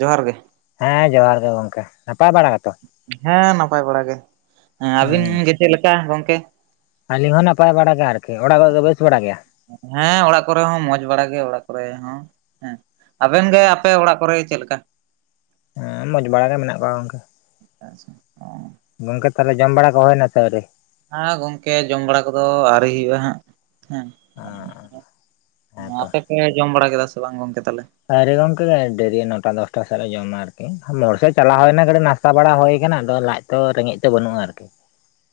ᱡᱚᱦᱟᱨ ᱜᱮ, ᱦᱮᱸ ᱡᱚᱦᱟᱨ ᱜᱮ ᱜᱚᱝᱠᱮ ᱱᱟᱯᱟᱭ ᱵᱟᱲᱟ ᱜᱮᱛᱚ᱾ ᱦᱮᱸ ᱱᱟᱯᱟᱭ ᱵᱟᱲᱟ ᱜᱮ᱾ ᱦᱮᱸ ᱟᱹᱵᱤᱱ ᱦᱩᱸ ᱜᱮ ᱪᱮᱫ ᱞᱮᱠᱟ ᱜᱚᱝᱠᱮ? ᱟᱹᱞᱤᱧ ᱦᱚᱸ ᱱᱟᱯᱟᱭ ᱵᱟᱲᱟ ᱜᱮ ᱟᱨᱠᱤ ᱚᱲᱟᱜ ᱠᱚᱨᱮ ᱫᱚ ᱵᱮᱥ ᱵᱟᱲᱟ ᱜᱮᱭᱟ? ᱦᱮᱸ ᱚᱲᱟᱜ ᱠᱚᱨᱮ ᱦᱚᱸ ᱢᱚᱸᱡᱽ ᱵᱟᱲᱟ ᱜᱮ ᱚᱲᱟᱜ ᱠᱚᱨᱮ ᱦᱚᱸ ᱦᱮᱸ ᱟᱵᱮᱱ ᱜᱮ ᱟᱯᱮ ᱚᱲᱟᱜ ᱠᱚᱨᱮ ᱪᱮᱫ ᱞᱮᱠᱟ? ᱦᱮᱸ ᱢᱚᱸᱡᱽ ᱵᱟᱲᱟ ᱜᱮ ᱢᱮᱱᱟᱜ ᱠᱚᱣᱟ ᱜᱚᱝᱠᱮ᱾ ᱟᱪᱪᱷᱟ ᱚ ᱜᱚᱝᱠᱮ ᱛᱟᱦᱚᱞᱮ ᱡᱚᱢ ᱵᱟᱲᱟ ᱠᱚ ᱦᱩᱭᱱᱟ ᱥᱮ ᱟᱹᱣᱨᱤ? ᱦᱟᱸ ᱜᱚᱝᱠᱮ ᱡᱚᱢ ᱵᱟᱲᱟ ᱠᱚᱫᱚ ᱟᱹᱣᱨᱤ ᱦᱩᱭᱩᱜ-ᱟ ᱦᱟᱸᱜ᱾ ᱦᱮᱸ ᱦᱮᱸᱛᱚ ᱟᱯᱮ ᱯᱮ ᱡᱚᱢ ᱵᱟᱲᱟ ᱠᱮᱫᱟ ᱥᱮ ᱵᱟᱝ ᱜᱚᱝᱠᱮ ᱛᱟᱦᱞᱮ? ᱟᱹᱣᱨᱤ ᱜᱚᱝᱠᱮ ᱰᱮᱨᱤ ᱱᱚᱴᱟ ᱫᱚᱥᱴᱟ ᱥᱮᱫ ᱞᱮ ᱡᱚᱢᱟ ᱟᱨᱠᱤ ᱢᱳᱲ ᱥᱮᱫ ᱪᱟᱞᱟᱣ ᱦᱩᱭᱱᱟ ᱠᱟᱹᱴᱤᱡ ᱱᱟᱥ ᱛᱟ ᱵᱟᱲᱟ ᱦᱩᱭ ᱠᱟᱱᱟ ᱟᱫᱚ ᱞᱟᱡ ᱛᱚ ᱨᱮᱸᱜᱮᱡ ᱫᱚ ᱵᱟᱹᱱᱩᱜ-ᱟ ᱟᱨᱠᱤ᱾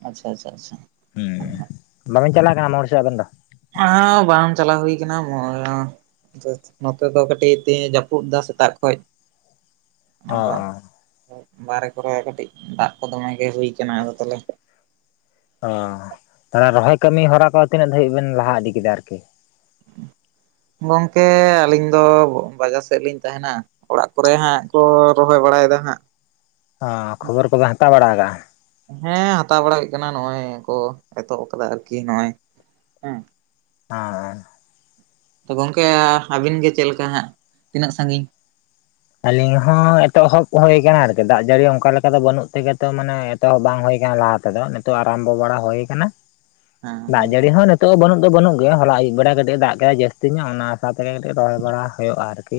ᱟᱪᱪᱷᱟ ᱟᱪᱷᱟ ᱟᱪᱷᱟ, ᱦᱩᱸ ᱵᱟᱵᱮᱱ ᱪᱟᱞᱟᱣ ᱠᱟᱱᱟ ᱢᱳᱲ ᱥᱮᱫ ᱟᱵᱮᱱ ᱫᱚ? [unintelligible] ᱵᱟᱝ ᱪᱟᱞᱟᱣ ᱦᱩᱭ ᱠᱟᱱᱟ ᱢᱳᱻ ᱱᱚᱛᱮ ᱫᱚ ᱠᱟᱹᱴᱤᱡ ᱛᱤᱦᱤᱧ ᱮ ᱡᱟᱹᱯᱩᱫ ᱫᱟ ᱥᱮᱛᱟᱜ ᱠᱷᱚᱡ᱾ ᱚ ᱟᱫᱚ ᱚ ᱵᱟᱨᱦᱨᱮ ᱠᱚᱨᱮ ᱠᱟᱹᱴᱤᱡ ᱫᱟᱜ ᱠᱚ ᱫᱚᱢᱮ ᱜᱮ ᱦᱩᱭ ᱠᱟᱱᱟ ᱟᱫᱚ ᱛᱟᱦᱚᱞᱮ᱾ ᱚ ᱛᱟᱦᱚᱞᱮ ᱨᱚᱦᱚᱭ ᱠᱟᱹᱢᱤ ᱦᱚᱨᱟ ᱠᱚ ᱛᱤᱱᱟᱹᱜ ᱫᱟᱹᱵᱤᱡ ᱵᱮᱱ ᱞᱟᱦᱟ ᱤᱫᱤ ᱠᱮᱫᱟ ᱟᱨᱠᱤ [inaudible] ᱜᱚᱝᱠᱮ ᱟᱹᱞᱤᱧ ᱫᱚ ᱵᱟᱡᱟᱨ ᱥᱮᱫ ᱞᱤᱧ ᱛᱟᱦᱮᱱᱟ᱾ ᱚᱲᱟᱜ ᱠᱚᱨᱮ ᱦᱟᱸᱜ ᱠᱚ ᱨᱚᱦᱚᱭ ᱵᱟᱲᱟᱭᱮᱫᱟ ᱦᱟᱸᱜ᱾ ᱚ ᱠᱷᱚᱵᱚᱨ ᱠᱚᱫᱚ ᱦᱟᱛᱟᱣ ᱵᱟᱲᱟ ᱠᱟᱜ-ᱟ᱾ ᱦᱮᱸ ᱦᱟᱛᱟᱣ ᱵᱟᱲᱟ ᱦᱩᱭᱩᱜ ᱠᱟᱱᱟ ᱱᱚᱜ-ᱚᱭ ᱠᱚ ᱮᱛᱚᱦᱚᱵ ᱟᱠᱟᱫᱟ ᱟᱨᱠᱤ ᱱᱚᱜ-ᱚᱭ ᱦᱮᱸ [unintelligible] ᱛᱚ ᱜᱚᱝᱠᱮ ᱟᱵᱤᱱ ᱜᱮ ᱪᱮᱫ ᱞᱮᱠᱟ ᱦᱟᱸᱜ ᱛᱤᱱᱟᱹᱜ ᱥᱟᱺᱜᱤᱧ ᱟᱞᱤᱧ ᱦᱚᱸ ᱮᱛᱚᱦᱚᱵ ᱦᱳᱭ ᱠᱟᱱᱟ ᱟᱨᱠᱤ ᱫᱟᱜ ᱡᱟᱹᱲᱤ ᱚᱱᱠᱟ ᱞᱮᱠᱟ ᱫᱚ ᱵᱟᱹᱱᱩᱜ ᱛᱮᱜᱮ ᱛᱚ ᱢᱟᱱᱮ ᱛᱚ ᱵᱟᱝ ᱦᱩᱭ ᱠᱟᱱᱟ ᱞᱟᱦᱟ ᱛᱮᱫᱚ ᱱᱤᱛᱚᱜ ᱟᱨᱟᱢᱵᱚ ᱵᱟᱲᱟ ᱦᱳᱭ ᱠᱟᱱᱟ ᱫᱟᱜ ᱡᱟᱹᱲᱤ ᱦᱚᱸ ᱱᱤᱛᱚᱜ ᱦᱚᱸ ᱵᱟᱹᱱᱩᱜ ᱫᱚ ᱵᱟᱹᱱᱩᱜ ᱜᱮᱭᱟ ᱦᱚᱞᱟ ᱟᱹᱭᱩᱵ ᱵᱮᱲᱟ ᱠᱟᱹᱴᱤᱡ ᱫᱟᱜ ᱠᱮᱫᱟ ᱡᱟᱹᱥᱛᱤ ᱧᱚᱜ ᱚᱱᱟ ᱥᱟᱶ ᱛᱮᱜᱮ ᱠᱟᱹᱴᱤᱡ ᱨᱚᱦᱚᱭ ᱵᱟᱲᱟ ᱦᱩᱭᱩᱜ-ᱟ ᱟᱨᱠᱤ᱾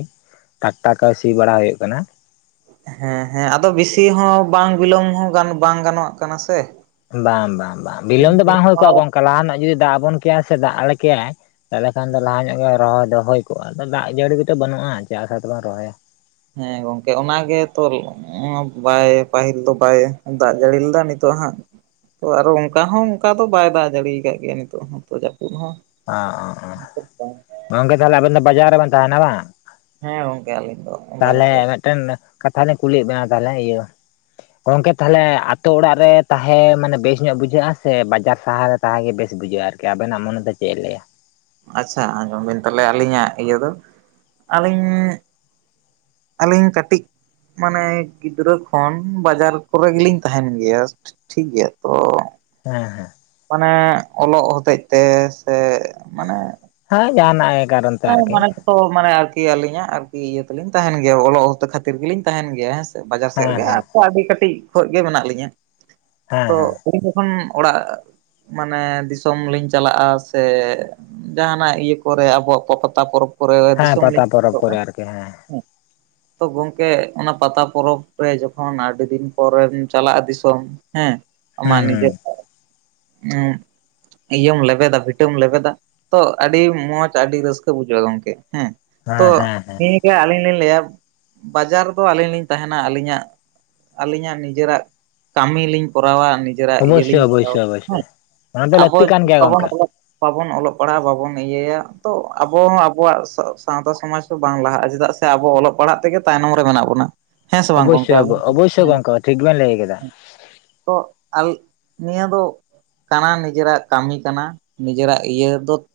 ᱴᱟᱴᱟ ᱠᱟᱹᱣ ᱥᱤ ᱵᱟᱲᱟ ᱦᱩᱭᱩᱜ ᱠᱟᱱᱟ᱾ ᱦᱮᱸ ᱦᱮᱸ ᱟᱫᱚ ᱵᱮᱥᱤ ᱦᱚᱸ ᱵᱟᱝ ᱵᱤᱞᱚᱢ ᱦᱚᱸ ᱜᱟᱱ ᱵᱟᱝ ᱜᱟᱱᱚᱜ ᱠᱟᱱᱟ ᱥᱮ᱾ ᱵᱟᱝ ᱵᱟᱝ ᱵᱟᱝ ᱵᱤᱞᱚᱢ ᱫᱚ ᱵᱟᱝ ᱦᱩᱭ ᱠᱚᱜ-ᱟ ᱜᱚᱝᱠᱟ ᱞᱟᱦᱟᱱᱟᱜ ᱡᱩᱫᱤ ᱫᱟᱜ ᱟᱵᱚᱱ ᱠᱮᱭᱟ ᱥᱮ ᱫᱟᱜ ᱟᱞᱮ ᱠᱮᱭᱟᱭ ᱛᱟᱦᱚᱞᱮ ᱠᱷᱟᱱ ᱫᱚ ᱞᱟᱦᱟ ᱧᱚᱜ ᱜᱮ ᱨᱚᱦᱚᱭ ᱫᱚ ᱦᱩᱭ ᱠᱚᱜᱼᱟ᱾ ᱫᱟᱜ ᱡᱟᱹᱲᱤ ᱠᱚᱫᱚ ᱵᱟᱹᱱᱩᱜᱼᱟ, ᱪᱮᱫ ᱟᱥᱟ ᱛᱮᱵᱚᱱ ᱨᱚᱦᱚᱭᱟ᱾ ᱦᱮᱸ ᱜᱚᱝᱠᱮ ᱚᱱᱟᱜ ᱛᱚ᱾ ᱵᱟᱭ ᱯᱟᱹᱦᱤᱞ ᱫᱚ ᱵᱟᱭ ᱫᱟᱜ ᱡᱟᱹᱲᱤ ᱞᱮᱫᱟ᱾ ᱱᱤᱛᱚᱜ ᱦᱟᱸᱜ ᱛᱚ ᱟᱨᱚ ᱚᱱᱠᱟ ᱦᱚᱸ ᱚᱱᱠᱟ ᱫᱚ ᱵᱟᱭ ᱫᱟᱜ ᱡᱟᱲᱤᱭᱟᱠᱟᱫ ᱜᱮᱭᱟ ᱱᱤᱛᱚᱜ ᱦᱚᱸ, ᱛᱚ ᱡᱟᱹᱯᱩᱫ ᱦᱚᱸ᱾ ᱚ ᱚ ᱾ᱜᱚᱝᱠᱮ ᱛᱟᱦᱚᱞᱮ ᱟᱵᱮᱱ ᱫᱚ ᱵᱟᱡᱟᱨ ᱨᱮ ᱵᱮᱱ ᱛᱟᱦᱮᱱᱟ ᱵᱟᱝ ᱾ ᱦᱮᱸ ᱜᱚᱝᱠᱮ, ᱟᱹᱞᱤᱧ ᱫᱚ ᱵᱟᱡᱟᱨ ᱥᱮᱫ ᱨᱮ᱾ ᱢᱤᱫᱴᱮᱱ ᱠᱟᱛᱷᱟ ᱞᱤᱧ ᱠᱩᱞᱤᱭᱮᱫ ᱵᱮᱱᱟ, ᱛᱟᱦᱚᱞᱮ ᱤᱭᱟᱹ ᱜᱚᱝᱠᱮ ᱛᱟᱦᱚᱞᱮ ᱟᱛᱳ ᱚᱲᱟᱜ ᱨᱮ ᱛᱟᱦᱮᱸ ᱢᱟᱱᱮ ᱵᱮᱥ ᱧᱚᱜ ᱵᱩᱡᱷᱟᱹᱜᱼᱟ, ᱥᱮ ᱵᱟᱡᱟᱨ ᱥᱟᱦᱟᱨ? ᱛᱟᱦᱮᱜᱮ ᱵᱮᱥ ᱵᱩᱡᱷᱟᱹᱜᱼᱟ ᱟᱨᱠᱤ, ᱟᱵᱮᱱᱟᱜ ᱢᱚᱱᱮ ᱫᱚ ᱪᱮᱫ ᱮ ᱞᱟᱹᱭᱟ? ᱟᱪᱪᱷᱟ ᱟᱸᱡᱚᱢ ᱵᱤᱱ ᱛᱟᱦᱚᱞᱮ ᱟᱹᱞᱤᱧᱟᱜ ᱤᱭᱟᱹ ᱫᱚ, ᱟᱹᱞᱤᱧ ᱟᱹᱞᱤᱧ ᱠᱟᱹᱴᱤᱡ ᱢᱟᱱᱮ ᱜᱤᱫᱽᱨᱟᱹ ᱠᱷᱚᱱ, ᱵᱟᱡᱟᱨ ᱠᱚᱨᱮ ᱜᱮᱞᱤᱧ ᱛᱟᱦᱮᱱ ᱜᱮᱭᱟ᱾ ᱴᱷᱤᱠ ᱜᱮᱭᱟ ᱛᱚ᱾ ᱦᱮᱸ ᱦᱮᱸ᱾ ᱢᱟᱱᱮ ᱚᱞᱚᱜ ᱦᱚᱛᱮᱡ ᱛᱮ ᱥᱮ, ᱢᱟᱱᱮ ᱦᱮᱸ ᱡᱟᱦᱟᱱᱟᱜ ᱮ ᱦᱮᱸ ᱢᱟᱱᱮ ᱡᱚᱛᱚ ᱢᱟᱱᱮ ᱟᱨᱠᱤ ᱟᱹᱞᱤᱧᱟᱜ ᱟᱨᱠᱤ ᱤᱭᱟᱹ ᱛᱮᱞᱤᱧ ᱛᱟᱦᱮᱱ ᱜᱮᱭᱟ ᱚᱞᱚᱜ ᱠᱷᱟᱹᱛᱤᱨ ᱜᱮᱞᱤᱧ ᱛᱟᱦᱮᱱ ᱜᱮᱭᱟ ᱦᱮᱸᱥᱮ ᱾ ᱵᱟᱡᱟᱨ ᱥᱮᱫ ᱦᱮᱸ ᱨᱮᱜᱮ ᱦᱮᱸ ᱟᱨ ᱟᱹᱰᱤ ᱠᱟᱹᱴᱤᱡ ᱠᱷᱚᱡ ᱜᱮ ᱢᱮᱱᱟᱜ ᱞᱤᱧᱟᱹ᱾ ᱦᱮᱸ ᱛᱚ ᱦᱮᱸ [unintelligible] ᱚᱲᱟᱜ ᱢᱟᱱᱮ ᱫᱤᱥᱚᱢ ᱞᱤᱧ ᱪᱟᱞᱟᱜᱼᱟ ᱥᱮ, ᱡᱟᱦᱟᱱᱟᱜ ᱤᱭᱟᱹ ᱠᱚᱨᱮ ᱟᱵᱚ ᱯᱟᱛᱟ ᱯᱚᱨᱚᱵᱽ ᱠᱚᱨᱮ ᱦᱮᱸ ᱫᱤᱥᱚᱢ ᱯᱟᱛᱟ ᱞᱤᱧ ᱯᱚᱨᱚᱵᱽ ᱥᱮᱱᱚᱜᱼᱟ ᱠᱚᱨᱮ ᱟᱨᱠᱤ ᱦᱮᱸ᱾ ᱛᱚ ᱜᱚᱝᱠᱮ, ᱚᱱᱟ ᱯᱟᱛᱟ ᱯᱚᱨᱚᱵᱽ ᱨᱮ ᱡᱚᱠᱷᱚᱱ ᱟᱹᱰᱤ ᱫᱤᱱ ᱯᱚᱨᱮᱢ ᱪᱟᱞᱟᱜᱼᱟ ᱫᱤᱥᱚᱢ᱾ ᱦᱮᱸ ᱦᱩᱸ ᱟᱢᱟᱜ ᱦᱩᱸ ᱱᱤᱡᱮᱨ [unintelligible] ᱤᱭᱟᱹᱢ ᱞᱮᱵᱮᱫᱟ ᱵᱷᱤᱴᱟᱹᱢ ᱞᱮᱵᱮᱫᱟ, ᱛᱚ ᱟᱹᱰᱤ ᱢᱚᱡᱽ ᱟᱹᱰᱤ ᱨᱟᱹᱥ ᱵᱩᱡᱟᱹᱣᱼᱟ ᱜᱚᱝᱠᱮ ᱦᱮᱸ, ᱛᱚ ᱦᱮᱸ ᱦᱮᱸ ᱦᱮᱸ ᱟᱹᱞᱤᱧ ᱞᱤᱧ ᱞᱟᱹᱭᱟ, ᱵᱟᱡᱟᱨ ᱫᱚ ᱟᱹᱞᱤᱧ ᱞᱤᱧ ᱛᱟᱦᱮᱱᱟ ᱟᱹᱞᱤᱧᱟᱜ ᱟᱹᱞᱤᱧᱟᱜ ᱱᱤᱡᱮᱨᱟᱜ ᱠᱟᱹᱢᱤ ᱞᱤᱧ ᱠᱚᱨᱟᱣᱼᱟ ᱾ ᱱᱤᱡ ᱱᱤᱡᱮᱨᱟᱜ ᱤᱭᱟᱹ ᱚᱵᱚᱥᱥᱳᱭ ᱞᱤᱧ ᱦᱟᱛᱟᱣᱼᱟ, ᱚᱵᱚᱥᱥᱳᱭ ᱚᱵᱚᱥᱥᱳᱭ ᱦᱮᱸ ᱚᱱᱟ ᱫᱚ ᱟᱵᱚ ᱞᱟᱹᱠᱛᱤ ᱠᱟᱱ [unintelligible] ᱜᱮᱭᱟ ᱵᱟᱵᱚᱱ ᱜᱚᱝᱠᱮ ᱵᱟᱵᱚᱱ ᱚᱞᱚᱜ ᱯᱟᱲᱦᱟᱜᱼᱟ, ᱵᱟᱵᱚᱱ ᱤᱭᱟᱹᱭᱟ ᱛᱚ ᱟᱵᱚ ᱦᱚᱸ ᱟᱵᱚᱣᱟᱜ ᱥᱟᱶᱛᱟ ᱥᱚᱢᱟᱡᱽ ᱦᱚᱸ ᱵᱟᱝ ᱞᱟᱦᱟᱜᱼᱟ, ᱪᱮᱫᱟᱜ ᱥᱮ ᱟᱵᱚ ᱚᱞᱚᱜ ᱯᱟᱲᱦᱟᱜ ᱛᱮᱜᱮ ᱛᱟᱭᱱᱚᱢ ᱨᱮ ᱢᱮᱱᱟᱜ ᱵᱚᱱᱟ᱾ ᱦᱮᱸ ᱥᱮ ᱵᱟᱝ ᱜᱚᱢᱠᱮ ᱚᱵᱚᱥᱥᱳᱭ ᱟᱵᱷᱮᱱ [unintelligible] ᱚᱵᱚᱥᱥᱳᱭ ᱦᱮᱸ ᱜᱚᱝᱠᱮ ᱴᱷᱤᱠ ᱵᱮᱱ ᱞᱟᱹᱭ ᱠᱮᱫᱟ ᱛᱚ ᱟᱞ ᱱᱤᱭᱟᱹ ᱫᱚ ᱠᱟᱱᱟ ᱱᱤᱡᱮᱨᱟᱜ ᱠᱟᱹᱢᱤ ᱠᱟᱱᱟ, ᱱᱤᱡᱮᱨᱟᱜ ᱤᱭᱟᱹ ᱫᱚ